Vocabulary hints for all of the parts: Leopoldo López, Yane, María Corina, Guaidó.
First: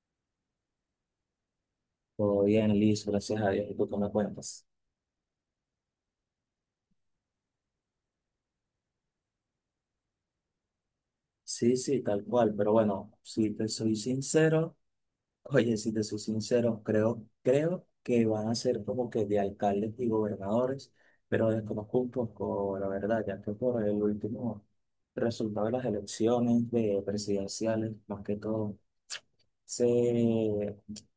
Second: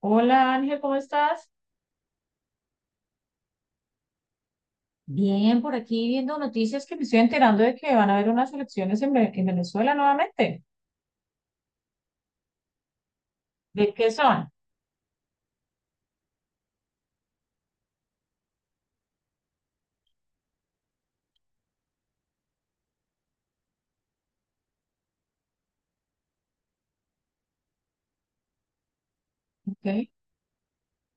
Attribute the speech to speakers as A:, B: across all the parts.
A: Hola Ángel, ¿cómo estás?
B: Todo bien, listo, gracias a Dios. ¿Y tú qué me cuentas?
A: Bien, por aquí viendo noticias que me estoy enterando de que van a haber unas elecciones en Venezuela nuevamente.
B: Sí, sí, tal cual. Pero bueno, si te
A: ¿De
B: soy
A: qué son?
B: sincero, oye, si te soy sincero, creo que van a ser como que de alcaldes y gobernadores, pero desconozco un poco la verdad, ya que por el último resultado de las elecciones de presidenciales, más que todo se
A: Okay.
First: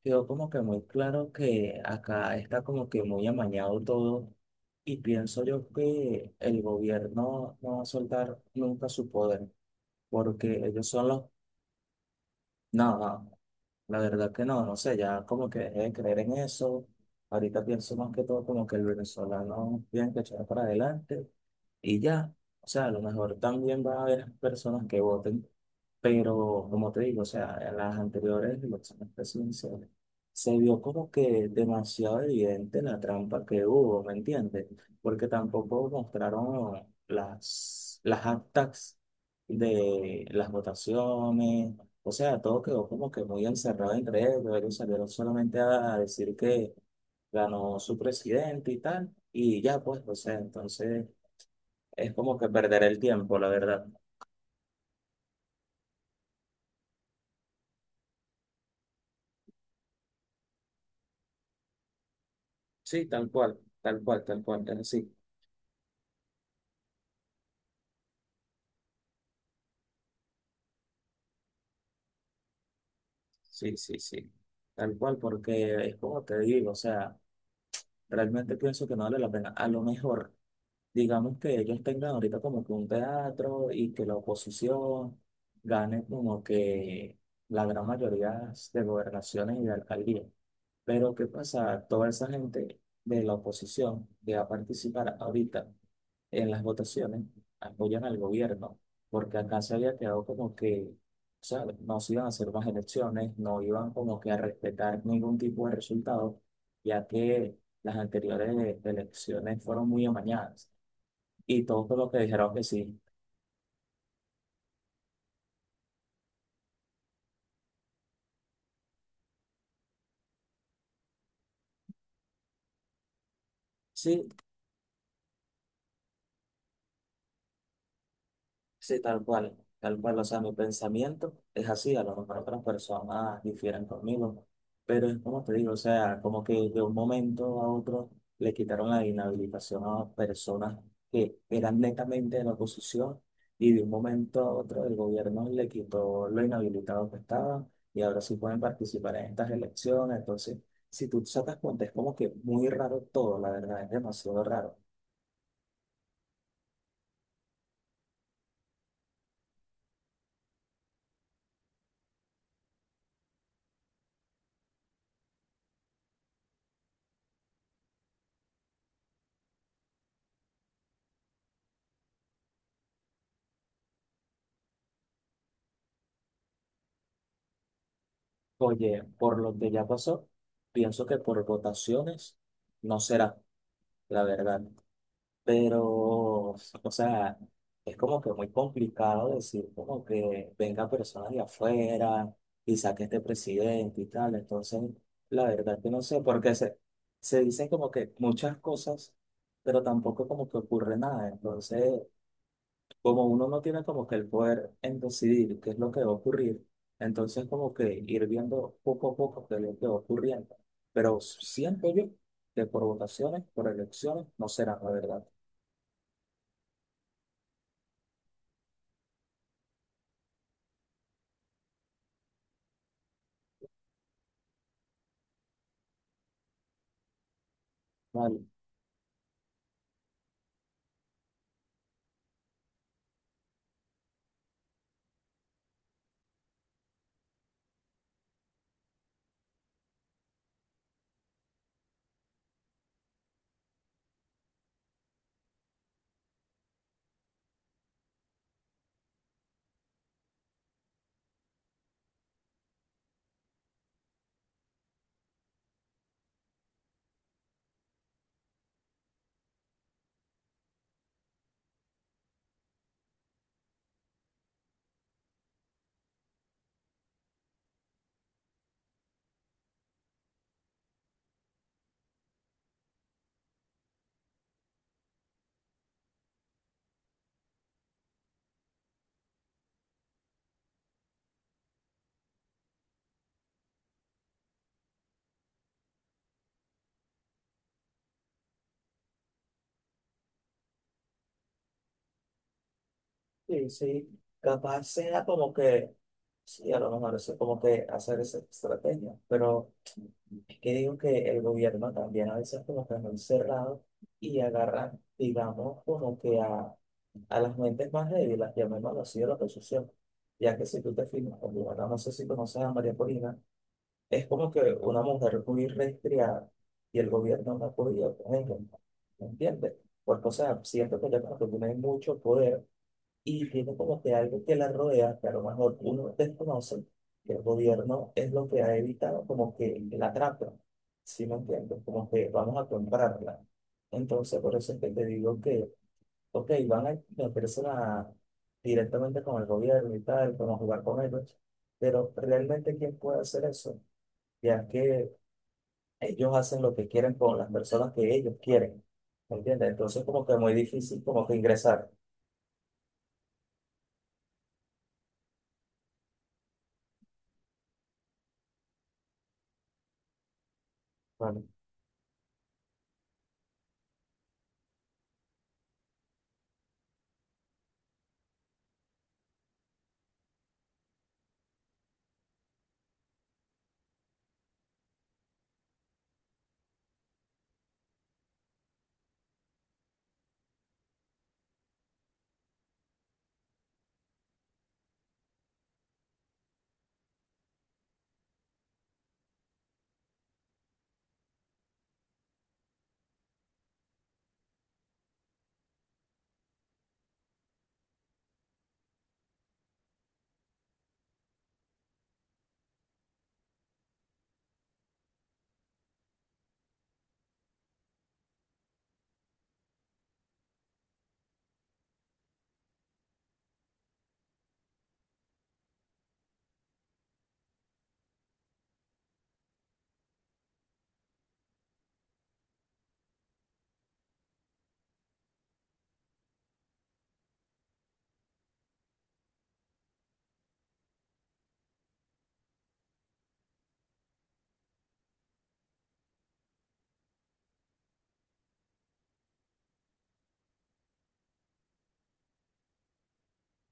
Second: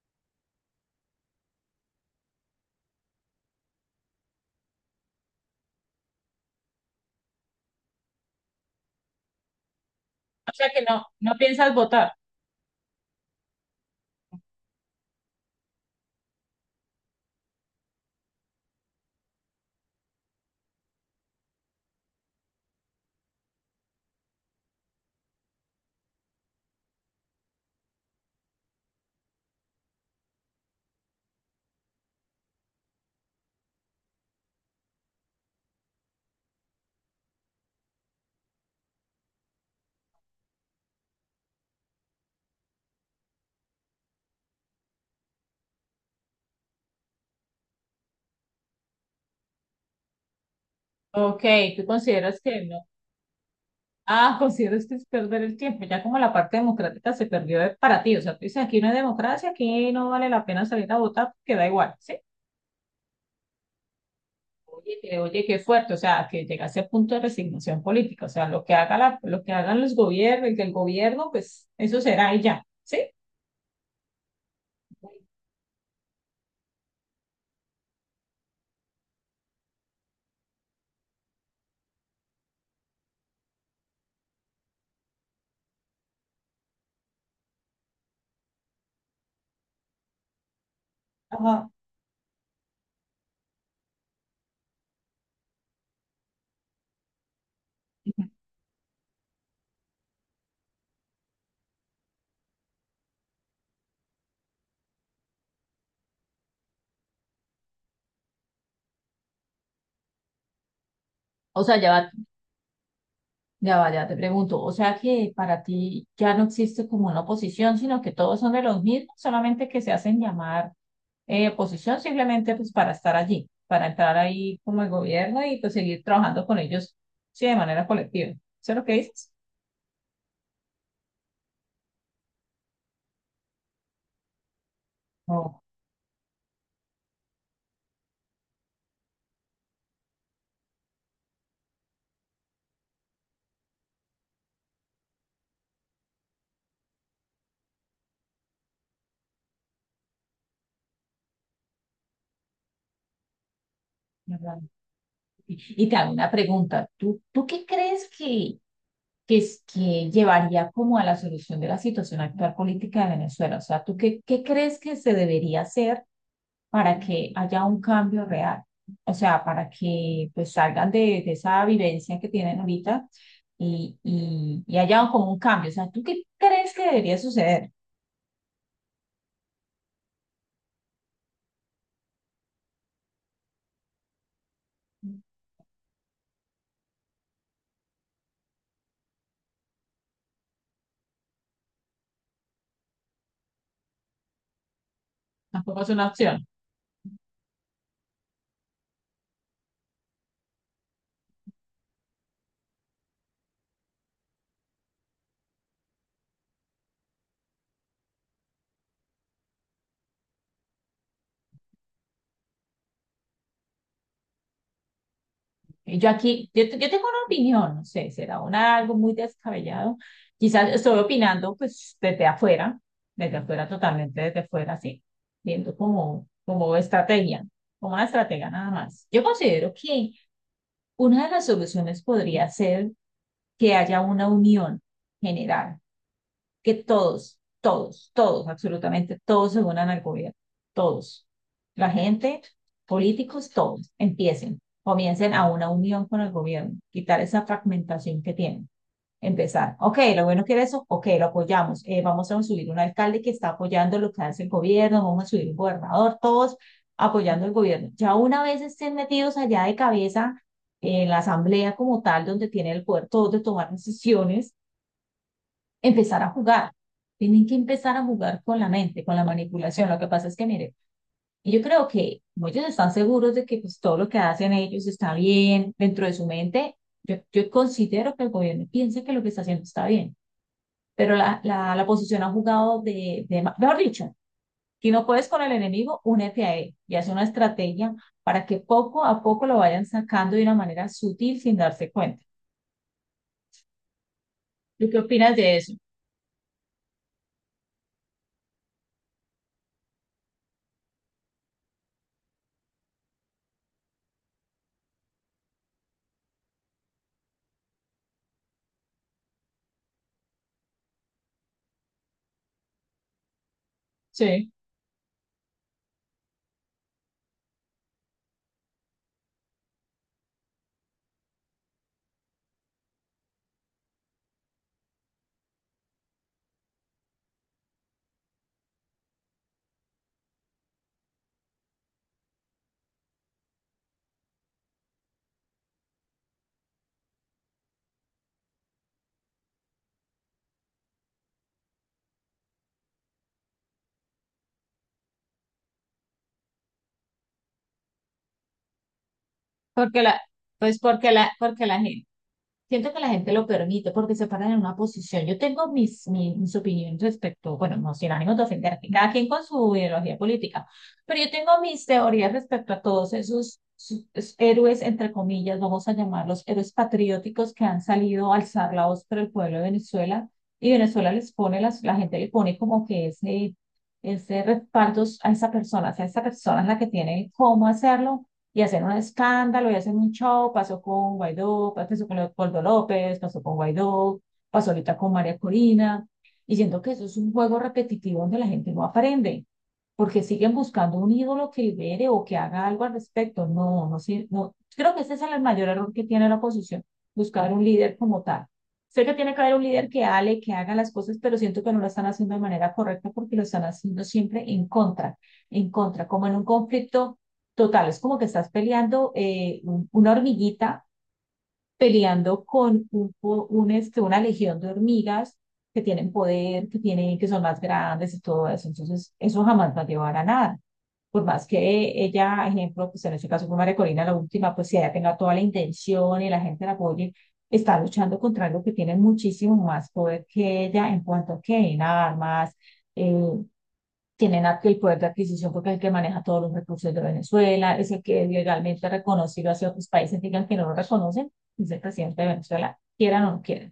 B: quedó como que muy claro que acá está como que muy amañado todo y pienso yo que el gobierno no va a soltar nunca su poder
A: O
B: porque
A: sea que
B: ellos
A: no,
B: son los...
A: no piensas votar.
B: No, no, la verdad que no, no sé, ya como que dejé de creer en eso. Ahorita pienso más que todo como que el venezolano tiene que echar para adelante y ya. O sea, a lo mejor también va a haber personas que voten. Pero como te digo, o sea, en las anteriores elecciones presidenciales se vio como que demasiado evidente la trampa que hubo, ¿me entiendes? Porque tampoco mostraron las actas de las votaciones, o sea, todo quedó como que muy encerrado entre ellos, ellos salieron solamente a decir que ganó su presidente y tal, y ya pues, o sea, entonces
A: Ok, tú
B: es como
A: consideras
B: que
A: que
B: perder
A: no.
B: el tiempo, la verdad.
A: Ah, consideras que es perder el tiempo. Ya como la parte democrática se perdió para ti. O sea, tú dices, aquí no hay democracia, aquí no vale la pena salir a votar porque da igual, ¿sí?
B: Sí, tal cual, tal cual, tal cual, es
A: Oye,
B: así.
A: oye, qué fuerte, o sea, que llegase a punto de resignación política, o sea, lo que haga la, lo que hagan los gobiernos, el del gobierno, pues eso será y ya, ¿sí?
B: Sí, sí, sí. Tal cual, porque es como te digo, o sea, realmente pienso que no vale la pena. A lo mejor, digamos que ellos tengan ahorita como que un teatro y que la oposición gane como que la gran mayoría de gobernaciones y de alcaldías. Pero ¿qué
A: Ajá.
B: pasa? Toda esa gente de la oposición que va a participar ahorita en las votaciones apoyan al gobierno, porque acá se había quedado como que, ¿sabes? No se iban a hacer más elecciones, no iban como que a respetar ningún tipo de resultado, ya que las anteriores elecciones fueron muy amañadas
A: O
B: y
A: sea,
B: todos
A: ya
B: por lo
A: va,
B: que dijeron que sí.
A: ya va, ya te pregunto. O sea que para ti ya no existe como una oposición, sino que todos son de los mismos, solamente que se hacen llamar oposición simplemente pues para estar allí, para entrar
B: Sí,
A: ahí como el gobierno y pues seguir trabajando con ellos, sí, de manera colectiva. ¿Eso es lo que
B: sí,
A: dices?
B: tal cual, o sea, mi pensamiento es así, a lo mejor otras personas difieren conmigo, pero es como te
A: No,
B: digo, o sea, como que de un momento a otro le quitaron la inhabilitación a personas que eran netamente de la oposición y de un momento a otro el gobierno le quitó lo inhabilitado que estaban y ahora sí pueden participar en estas elecciones, entonces, si tú sacas cuenta, es como que muy raro todo, la verdad, es demasiado
A: ¿verdad?
B: raro.
A: Y te hago una pregunta. ¿Tú qué crees que llevaría como a la solución de la situación actual política de Venezuela? O sea, ¿tú qué crees que se debería hacer para que haya un cambio real, o sea, para que pues salgan de esa vivencia que tienen ahorita y haya como un cambio. O sea, ¿tú qué crees que debería suceder?
B: Oye, por lo que ya pasó, pienso que por votaciones no será, la verdad. Pero, o sea, es como que muy complicado decir como que venga personas de afuera y saque este presidente y tal. Entonces, la verdad
A: Tampoco es
B: que no
A: una
B: sé,
A: opción.
B: porque se dicen como que muchas cosas, pero tampoco como que ocurre nada. Entonces, como uno no tiene como que el poder en decidir qué es lo que va a ocurrir, entonces como que ir viendo poco a poco qué es lo que va ocurriendo. Pero siento yo que por votaciones, por elecciones, no será la verdad.
A: Yo tengo una opinión, no sé, será algo muy descabellado. Quizás estoy opinando pues desde afuera, totalmente desde afuera, sí, viendo como estrategia, como una
B: Vale.
A: estratega nada más. Yo considero que una de las soluciones podría ser que haya una unión general, que todos, todos, todos, absolutamente todos se unan al gobierno, todos. La gente, políticos, todos, empiecen, comiencen a una unión con el gobierno, quitar esa fragmentación que tienen. Empezar, ok, lo bueno que era eso, ok, lo apoyamos, vamos a subir un alcalde que está apoyando lo que hace el gobierno, vamos a subir un gobernador, todos apoyando el gobierno. Ya una vez estén metidos allá de cabeza en la asamblea como tal, donde tiene el poder todos de tomar decisiones, empezar a jugar. Tienen que empezar a jugar con la mente, con la manipulación. Lo que pasa es que, mire, y yo creo que ellos están seguros de que pues, todo lo que hacen ellos está bien dentro de su mente. Yo considero que el gobierno piensa que lo que está haciendo está bien, pero la oposición ha jugado mejor dicho, si no puedes con el enemigo, únete a él y hace una estrategia para que poco a poco lo vayan sacando de una manera sutil sin darse cuenta.
B: Sí, sí, capaz
A: ¿Tú qué
B: sea
A: opinas
B: como
A: de eso?
B: que, sí, a lo mejor es como que hacer esa estrategia, pero es que digo que el gobierno también a veces como que es muy cerrado y agarran, digamos, como que a las mentes más débiles, llamémoslo así, de la oposición, ya que si tú te fijas, por ejemplo, no sé si conoces a María Corina, es
A: Sí,
B: como que una mujer muy restringida y el gobierno no ha podido con ella, ¿me entiendes? Porque, o sea, siento que ya como que tienen mucho poder y tiene como que algo que la rodea, que a lo mejor uno desconoce, que el gobierno es lo que ha evitado como que la trata, ¿sí me entiendes? Como que vamos a comprarla. Entonces, por eso es que te digo que, ok, van a meterse la- directamente con el gobierno y tal, vamos a jugar con ellos, pero realmente ¿quién puede hacer eso? Ya que ellos hacen lo que quieren con las personas que ellos quieren, ¿me entiendes?
A: porque
B: Entonces,
A: la,
B: como que muy
A: pues
B: difícil
A: porque
B: como
A: la,
B: que
A: porque la
B: ingresar.
A: gente. Siento que la gente lo permite porque se paran en una posición. Yo tengo mis opiniones respecto, bueno, no sin ánimo de ofender, cada quien con su ideología política, pero yo
B: Bueno,
A: tengo mis teorías respecto a todos esos héroes, entre comillas, vamos a llamarlos héroes patrióticos que han salido a alzar la voz por el pueblo de Venezuela, y Venezuela la gente le pone como que ese, respaldo a esa persona, o sea, esa persona es la que tiene cómo hacerlo y hacer un escándalo y hacer un show. Pasó con Guaidó, pasó con Leopoldo López, pasó con Guaidó, pasó ahorita con María Corina. Y siento que eso es un juego repetitivo donde la gente no aprende, porque siguen buscando un ídolo que libere o que haga algo al respecto. No, no sé, no. Creo que ese es el mayor error que tiene la oposición, buscar un líder como tal. Sé que tiene que haber un líder que hable, que haga las cosas, pero siento que no lo están haciendo de manera correcta porque lo están haciendo siempre en contra, como en un conflicto total. Es como que estás peleando, una hormiguita, peleando con un, po- un, este, una legión de hormigas que tienen poder, que tienen, que son más grandes y todo eso. Entonces, eso jamás va a llevar a nada. Por más que ella, ejemplo, pues en este caso fue María Corina, la última, pues si ella tenga toda la intención y la gente la apoye, está luchando contra algo que tiene muchísimo más poder que ella en cuanto a que en armas, eh, tienen el poder de adquisición porque es el que maneja todos los recursos de Venezuela, es el que legalmente ha reconocido hacia otros países, digan que no lo reconocen, es el presidente de Venezuela, quieran o no quieran.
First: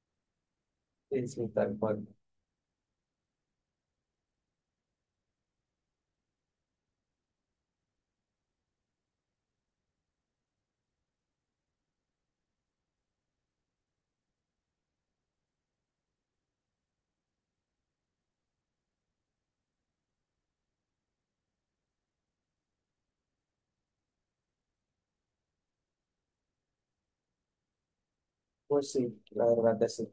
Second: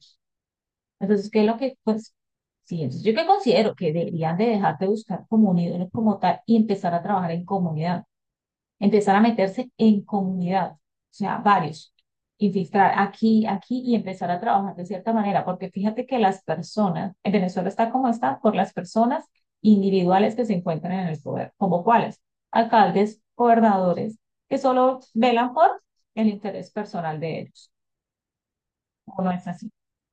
B: sí,
A: Entonces, ¿qué es
B: sí,
A: lo que,
B: tal cual.
A: pues, sí, entonces yo que considero que deberían de dejar de buscar como un ídolo como tal y empezar a trabajar en comunidad, empezar a meterse en comunidad, o sea, varios, infiltrar aquí, aquí, y empezar a trabajar de cierta manera, porque fíjate que las personas, en Venezuela está como está, por las personas individuales que se encuentran en el poder, como cuáles, alcaldes, gobernadores, que solo velan por el interés personal de ellos,
B: Pues
A: o
B: sí,
A: no
B: la
A: es así?
B: verdad que sí.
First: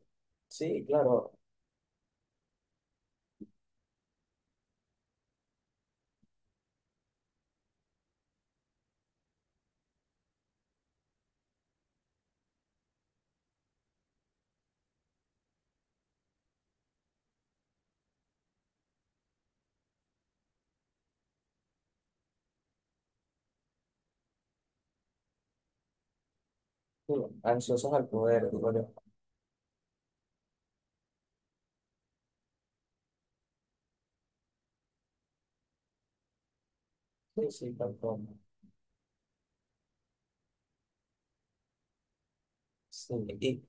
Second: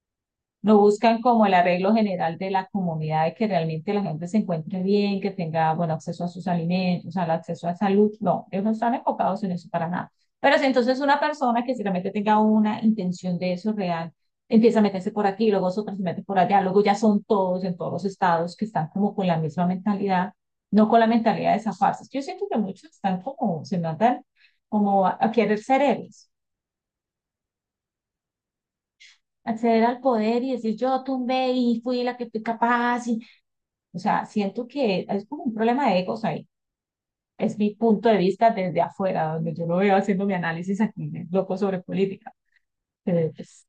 A: Lo
B: Sí,
A: buscan
B: claro,
A: como el arreglo general de la comunidad, de que realmente la gente se encuentre bien, que tenga, bueno, acceso a sus alimentos, al acceso a salud. No, ellos no están enfocados en eso para nada. Pero si entonces una persona que si realmente tenga una intención de eso real, empieza a meterse por aquí, luego otra se mete por allá, luego ya son todos en todos los estados que están como con la misma mentalidad, no con la mentalidad de zafarse. Yo siento que muchos están como, se matan como a querer ser héroes,
B: digo, ansiosos al poder, digo yo.
A: acceder al poder y decir yo tumbé y fui la que fui capaz y. O sea, siento que es como un problema de egos ahí.
B: Sí,
A: Es
B: sí,
A: mi
B: tal
A: punto de
B: cual.
A: vista desde afuera, donde yo lo veo haciendo mi análisis aquí, loco sobre política.
B: Sí,
A: Pero
B: y
A: pues,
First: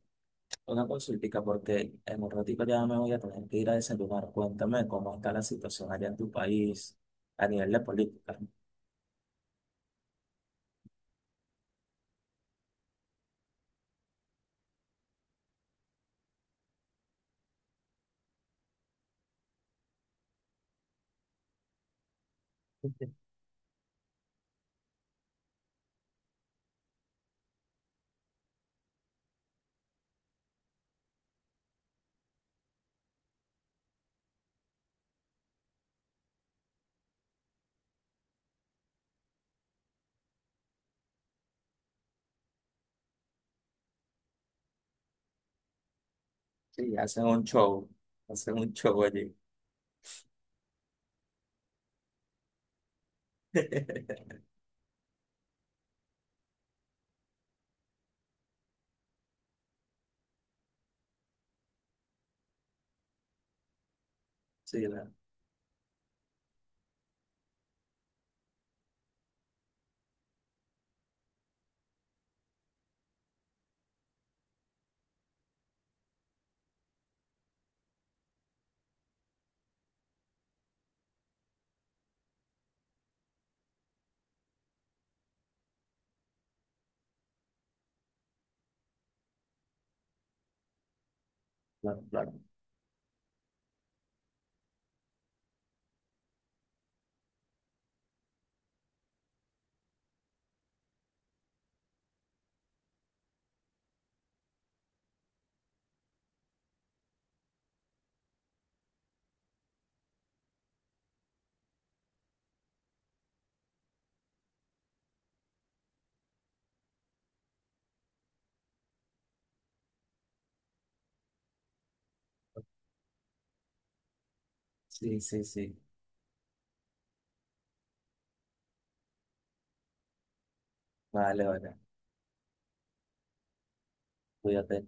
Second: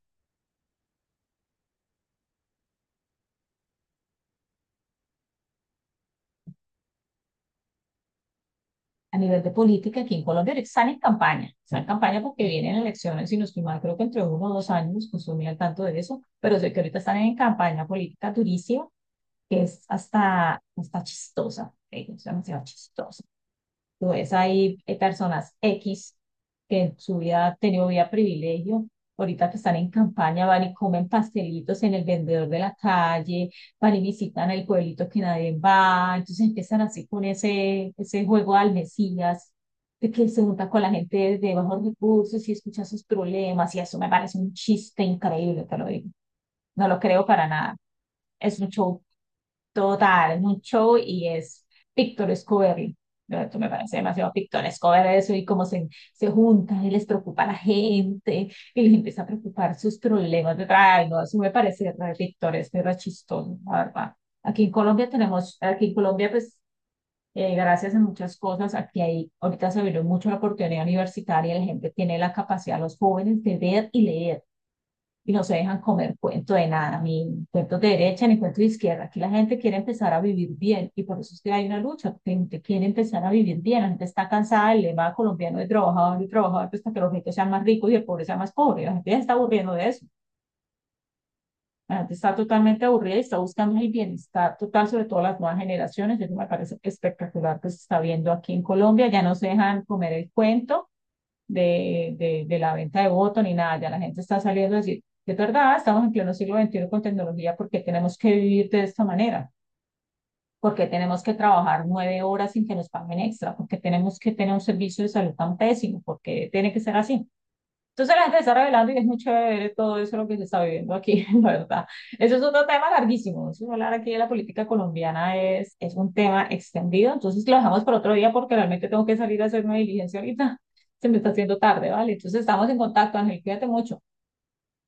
B: una consultica, porque en un ratito ya me voy a tener que ir a desayunar. Cuéntame cómo está la situación allá en tu país a nivel de política.
A: a nivel de política, aquí en Colombia están en campaña. Están en campaña porque vienen elecciones y nos mal, creo que entre uno o dos años, pues estoy muy al tanto de eso. Pero sé que ahorita están en campaña política durísima, que es hasta chistosa. Es demasiado chistosa. Tú ves ahí, personas X que en su vida han tenido vida privilegio, ahorita que están en campaña, van y comen pastelitos en el vendedor de la calle, van y visitan el pueblito que nadie va, entonces empiezan así con ese, juego al Mesías, de que se junta con la gente de bajos recursos y escucha sus problemas, y eso me parece un chiste increíble, te lo digo. No
B: Sí,
A: lo creo para nada. Es
B: hacen
A: un
B: un
A: show
B: show allí.
A: total, es un show y es pictoresco verlo. ¿No? Esto me parece demasiado pictoresco ver eso y cómo se juntan y les preocupa a la gente y les empieza a preocupar sus problemas de ay, no, eso me parece re pictoresco y re chistoso, la verdad. Aquí en
B: Sí,
A: Colombia
B: claro,
A: tenemos, aquí en Colombia pues gracias a muchas cosas, aquí hay, ahorita se abrió mucho la oportunidad universitaria, la gente tiene la capacidad, los jóvenes de ver y leer, y no se dejan comer cuento de nada, ni cuentos de derecha, ni cuentos de izquierda. Aquí la gente quiere empezar a vivir bien y por eso es que hay una lucha, la gente quiere empezar a vivir bien, la gente está cansada del lema colombiano de trabajador y trabajador pues, hasta que los ricos sean más ricos y el pobre sea más pobre. La gente ya está aburriendo de eso, la
B: claro,
A: gente
B: claro.
A: está totalmente aburrida y está buscando el bienestar total, sobre todo las nuevas generaciones. Eso me parece espectacular que se está viendo aquí en Colombia, ya no se dejan comer el cuento de la venta de voto ni nada, ya la gente está saliendo a decir, es verdad, estamos en pleno siglo XXI con tecnología, ¿porque tenemos que vivir de esta manera? ¿Porque tenemos que trabajar 9 horas sin que nos paguen extra? ¿Porque tenemos que tener un servicio de salud tan pésimo? ¿Porque tiene que ser así? Entonces la gente está revelando y es muy chévere todo eso lo que se está viviendo aquí, la verdad. Eso es otro tema larguísimo. Eso hablar aquí de la política
B: Sí,
A: colombiana
B: sí,
A: es,
B: sí.
A: es un tema extendido. Entonces lo dejamos para otro día porque realmente tengo que salir a hacer una diligencia ahorita. Se me está
B: Vale,
A: haciendo
B: vale.
A: tarde, ¿vale? Entonces estamos en contacto, Ángel. Cuídate mucho.
B: Cuídate.